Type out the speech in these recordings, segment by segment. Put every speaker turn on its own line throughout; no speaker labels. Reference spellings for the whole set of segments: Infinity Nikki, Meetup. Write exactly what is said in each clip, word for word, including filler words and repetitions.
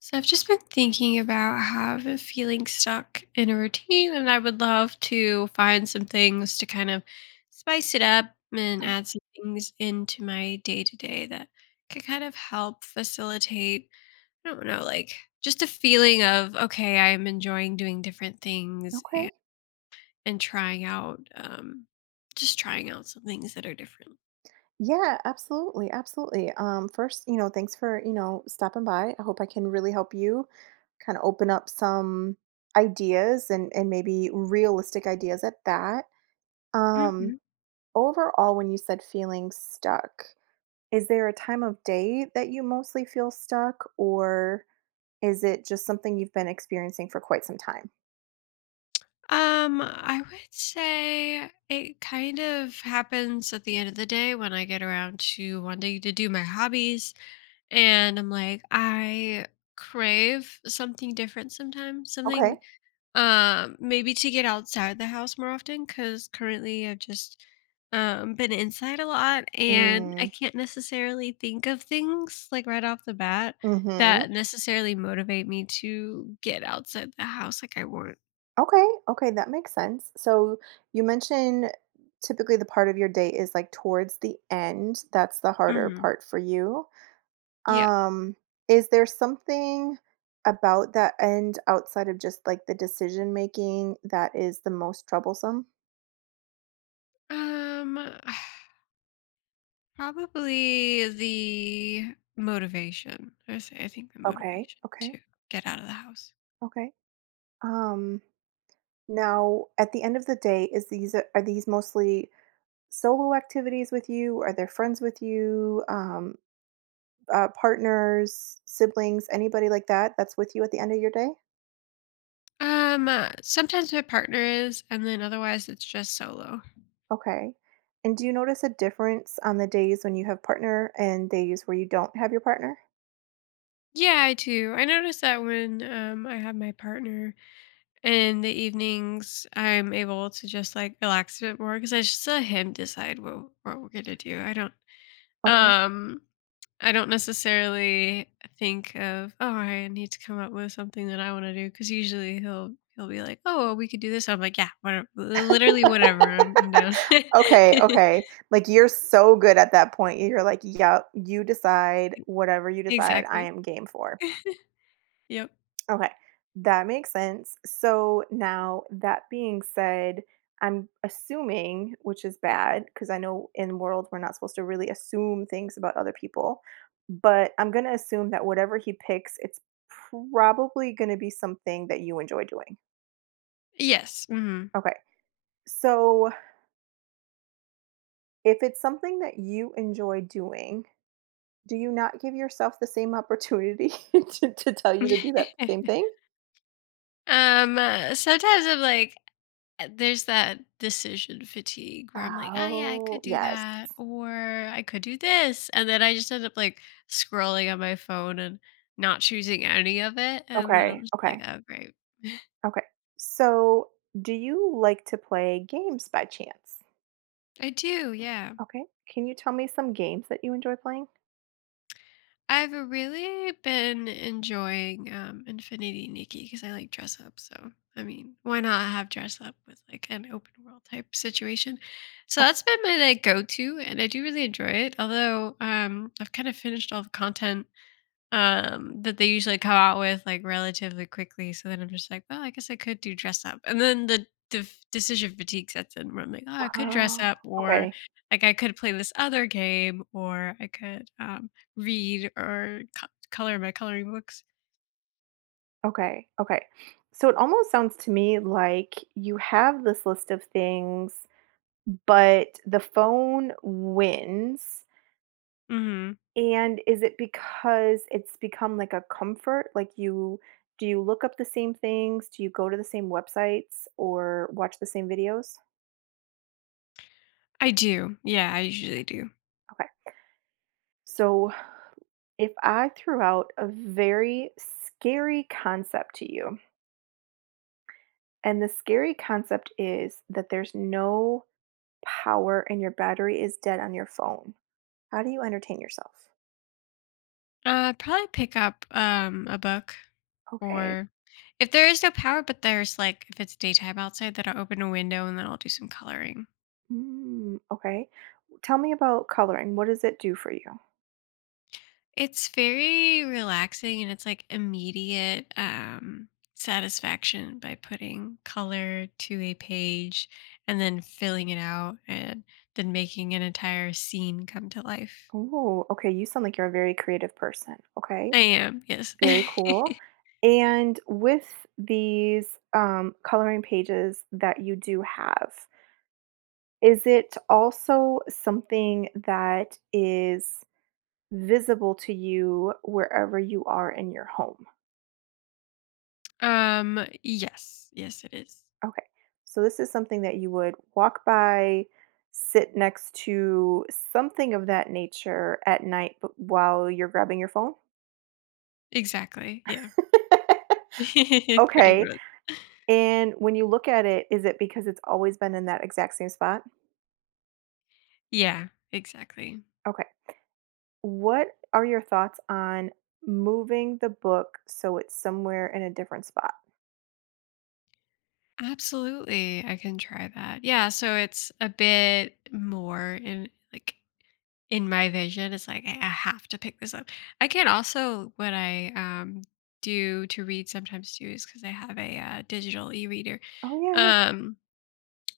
So I've just been thinking about how I've been feeling stuck in a routine, and I would love to find some things to kind of spice it up and add some things into my day to day that could kind of help facilitate, I don't know, like just a feeling of, okay, I'm enjoying doing different things
Okay.
and, and trying out, um, just trying out some things that are different.
Yeah, absolutely, absolutely. Um, first, you know, thanks for, you know, stopping by. I hope I can really help you kind of open up some ideas and and maybe realistic ideas at that. Um,
Mm-hmm.
overall, when you said feeling stuck, is there a time of day that you mostly feel stuck, or is it just something you've been experiencing for quite some time?
Um, I would say it kind of happens at the end of the day when I get around to wanting to do my hobbies, and I'm like, I crave something different sometimes,
Okay.
something um maybe to get outside the house more often because currently I've just um been inside a lot, and I
Mm,
can't necessarily think of things like right off the bat
mm-hmm.
that necessarily motivate me to get outside the house like I want.
Okay, okay, that makes sense. So you mentioned typically the part of your day is like towards the end. That's the harder
Hmm.
part for you.
Yeah.
Um, is there something about that end outside of just like the decision making that is the most troublesome?
Um, probably the motivation. I say I think the
Okay,
motivation
okay,
to get out of the house.
okay. Um, now at the end of the day, is these uh, are these mostly solo activities with you? Are there friends with you? Um, Uh, partners, siblings, anybody like that that's with you at the end of your day?
Um, uh, sometimes my partner is, and then otherwise it's just solo.
Okay. And do you notice a difference on the days when you have partner and days where you don't have your partner?
Yeah, I do. I notice that when um I have my partner in the evenings, I'm able to just like relax a bit more because I just let him decide what what we're gonna do. I don't—
Okay.
Um, I don't necessarily think of, "Oh, I need to come up with something that I wanna do," do because usually he'll he'll be like, "Oh, well, we could do this." I'm like, "Yeah, whatever, literally whatever, I'm I'm down."
Okay, okay. Like, you're so good at that point. You're like, "Yep, you decide. Whatever you decide, I
Exactly.
am game for."
Yep.
Okay, that makes sense. So now that being said, I'm assuming, which is bad because I know in world we're not supposed to really assume things about other people, but I'm going to assume that whatever he picks, it's probably going to be something that you enjoy doing.
Yes, mhm.
Okay. So if it's something that you enjoy doing, do you not give yourself the same opportunity to, to tell you to do that same thing?
Um, Uh, sometimes I'm like, uh, there's that decision fatigue where I'm like, ah, yeah, I could
Oh,
do
yes.
that, or I could do this. And then I just end up like scrolling on my phone and not choosing any of it. And then I'm
Okay.
just like,
Okay.
oh, great.
Okay. So, do you like to play games by chance?
I do, yeah.
Okay. Can you tell me some games that you enjoy playing?
I've really been enjoying, um, Infinity Nikki, because I like dress up. So, I mean, why not have dress up with like an open world type situation? So that's been my like go to, and I do really enjoy it. Although, um, I've kind of finished all the content um that they usually come out with like relatively quickly. So then I'm just like, well, I guess I could do dress up, and then the the f- decision fatigue sets in where I'm like, oh, I could dress
Oh,
up, or
okay.
like I could play this other game, or I could um read or co- color my coloring books.
Okay. Okay. So it almost sounds to me like you have this list of things, but the phone wins.
Hmm.
And is it because it's become like a comfort? Like you do you look up the same things? Do you go to the same websites or watch the same videos?
I do, yeah, I usually do.
Okay. So if I threw out a very scary concept to you, and the scary concept is that there's no power and your battery is dead on your phone, how do you entertain yourself?
Uh, probably pick up um a book,
Okay.
or if there is no power, but there's like, if it's daytime outside, then I'll open a window and then I'll do some coloring.
Mm, okay. Tell me about coloring. What does it do for you?
It's very relaxing, and it's like immediate, um, satisfaction by putting color to a page and then filling it out and then making an entire scene come to life.
Oh, okay. You sound like you're a very creative person. Okay.
I am, yes.
Very cool. And with these um, coloring pages that you do have, is it also something that is visible to you wherever you are in your home?
Um, yes, yes, it is.
Okay. So this is something that you would walk by, sit next to, something of that nature at night b while you're grabbing your phone?
Exactly. Yeah. Pretty
Okay,
much.
and when you look at it, is it because it's always been in that exact same spot?
Yeah, exactly.
Okay. What are your thoughts on moving the book so it's somewhere in a different spot?
Absolutely. I can try that. Yeah. So it's a bit more in like in my vision, it's like i I have to pick this up. I can also, what I um do to read sometimes too, is because I have a, uh, digital e-reader,
Oh, yeah.
um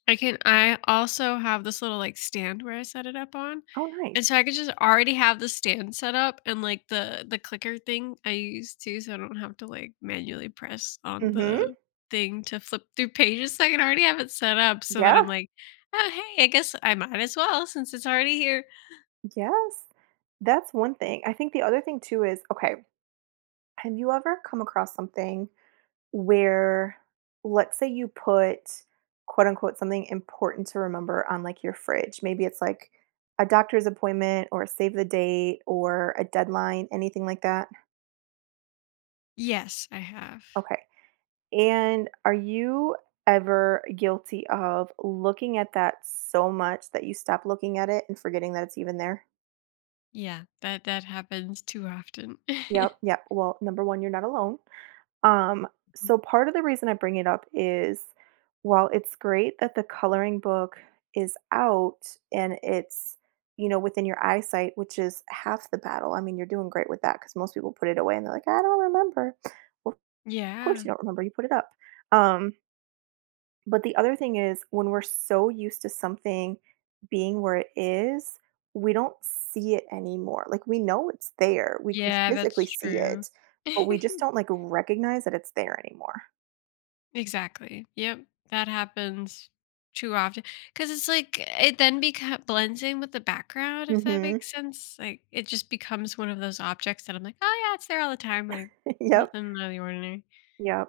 I can, I also have this little like stand where I set it up on,
Oh, nice.
and so I could just already have the stand set up and like the the clicker thing I use too, so I don't have to like manually press on
Mhm.
the thing to flip through pages. So I can already have it set up so that
Yeah.
I'm like, oh, hey, I guess I might as well, since it's already here.
Yes. That's one thing. I think the other thing too is, okay, have you ever come across something where let's say you put quote unquote something important to remember on like your fridge. Maybe it's like a doctor's appointment or a save the date or a deadline, anything like that?
Yes, I have.
Okay. And are you ever guilty of looking at that so much that you stop looking at it and forgetting that it's even there?
Yeah, that that happens too often.
Yep, yep. Well, number one, you're not alone. Um,
Mhm.
so part of the reason I bring it up is while it's great that the coloring book is out and it's, you know, within your eyesight, which is half the battle. I mean, you're doing great with that because most people put it away and they're like, "I don't remember." Well, of course
Yeah.
you don't remember, you put it up. Um, but the other thing is, when we're so used to something being where it is, we don't see it anymore. Like we know it's there, we can
Yeah, that's
physically see
true.
it, but we just don't like recognize that it's there anymore.
Exactly. Yep, that happens too often because it's like it then becomes blends in with the background, if that
Hmm.
makes sense. Like, it just becomes one of those objects that I'm like, "Oh, yeah, it's there all the time," like,
Yep.
nothing out of the ordinary.
Yep.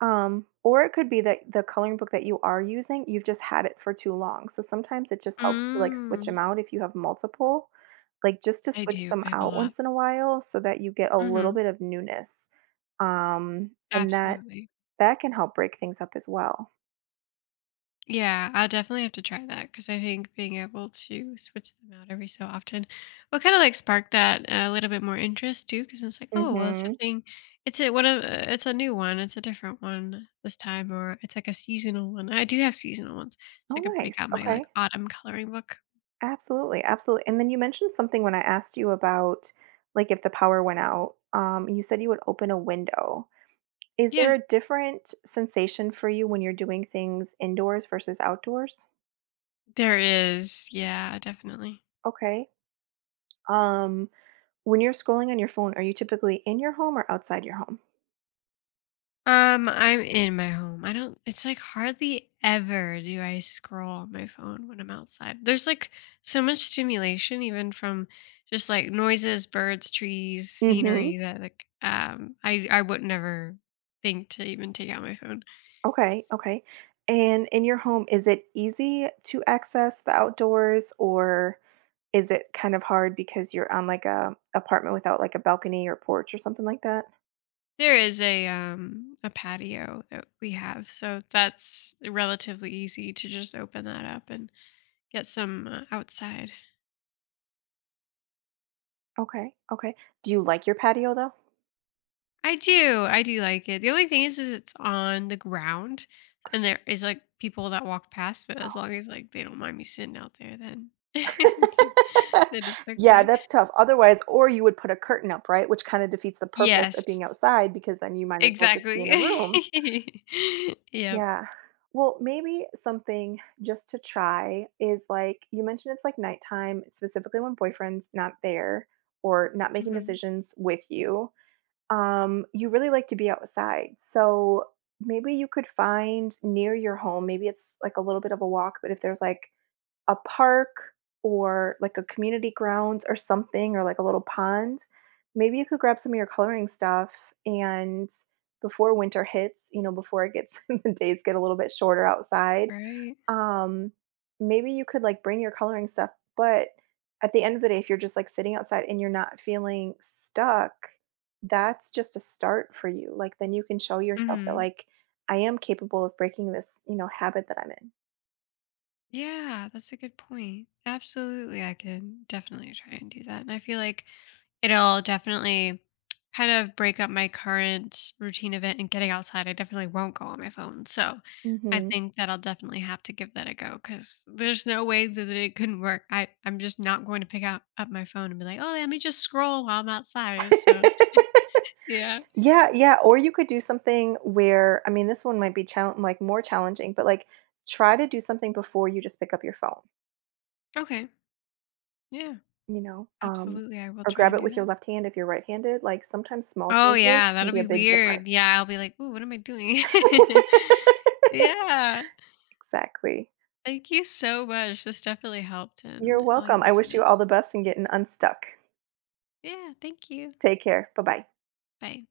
Um, or it could be that the coloring book that you are using, you've just had it for too long. So sometimes it just helps to like switch them
Mm.
out if you have multiple, like just to
I
switch
do,
them
I have a
out
lot.
once in a while so that you get a little
Mhm.
bit of newness. Um, and that
Absolutely.
that can help break things up as well.
Yeah, I'll definitely have to try that, because I think being able to switch them out every so often will kind of like spark that a little bit more interest too. Because it's like, oh, well, it's
Mhm.
something, it's a what a, it's a new one, it's a different one this time, or it's like a seasonal one. I do have seasonal ones, so I
Oh,
could break
nice.
out my like
Okay.
autumn coloring book.
Absolutely, absolutely, and then you mentioned something when I asked you about, like, if the power went out, um, you said you would open a window. Is there
Yeah,
a different sensation for you when you're doing things indoors versus outdoors?
there is. Yeah, definitely.
Okay. Um, when you're scrolling on your phone, are you typically in your home or outside your home?
Um, I'm in my home. I don't— it's like hardly ever do I scroll on my phone when I'm outside. There's like so much stimulation even from just like noises, birds, trees,
Mhm.
scenery, that like um I I would never think to even take out my phone.
Okay, okay, and in your home, is it easy to access the outdoors or is it kind of hard because you're on, like, a apartment without, like, a balcony or porch or something like that?
There is a um a patio that we have, so that's relatively easy to just open that up and get some, uh, outside.
Okay, okay. Do you like your patio, though?
I do. I do like it. The only thing is, is it's on the ground, and there is like people that walk past. But as long as like they don't mind me sitting out there, then then it's
Yeah,
okay.
that's tough. Otherwise or you would put a curtain up, right? Which kinda defeats the purpose of
Yes,
being outside because then you might as well just be in
exactly.
a room.
Yep.
Yeah. Well, maybe something just to try is, like you mentioned it's, like, nighttime, specifically when boyfriend's not there or not making
Hmm.
decisions with you. Um, you really like to be outside. So maybe you could find near your home, maybe it's like a little bit of a walk, but if there's like a park or like a community grounds or something or like a little pond, maybe you could grab some of your coloring stuff and before winter hits, you know, before it gets the days get a little bit shorter outside,
Right.
um, maybe you could, like, bring your coloring stuff, but at the end of the day, if you're just, like, sitting outside and you're not feeling stuck, that's just a start for you, like, then you can show yourself that,
Hmm.
like, "I am capable of breaking this, you know, habit that I'm in."
Yeah, that's a good point. Absolutely, I can definitely try and do that. And I feel like it'll definitely kind of break up my current routine of it and getting outside. I definitely won't go on my phone. So I
Mhm.
think that I'll definitely have to give that a go, because there's no way that it couldn't work. I, I'm just not going to pick out up my phone and be like, oh, let me just scroll while I'm outside. So yeah.
Yeah, yeah, or you could do something where I mean, this one might be chal like, more challenging, but, like, try to do something before you just pick up your phone,
Okay. Yeah.
you know, um,
Absolutely. I will
or
try
grab
and
it
do
with
that.
your left hand if you're right-handed, like, sometimes small
Oh
changes
yeah,
can
that'll
be a
be
big
weird.
difference.
Yeah, I'll be like, ooh, what am I doing? Yeah.
Exactly.
Thank you so much. This definitely helped,
You're
and I'll
welcome. I
use
wish you
it.
all the best in getting unstuck.
Yeah, thank you.
Take care. Bye bye.
Bye.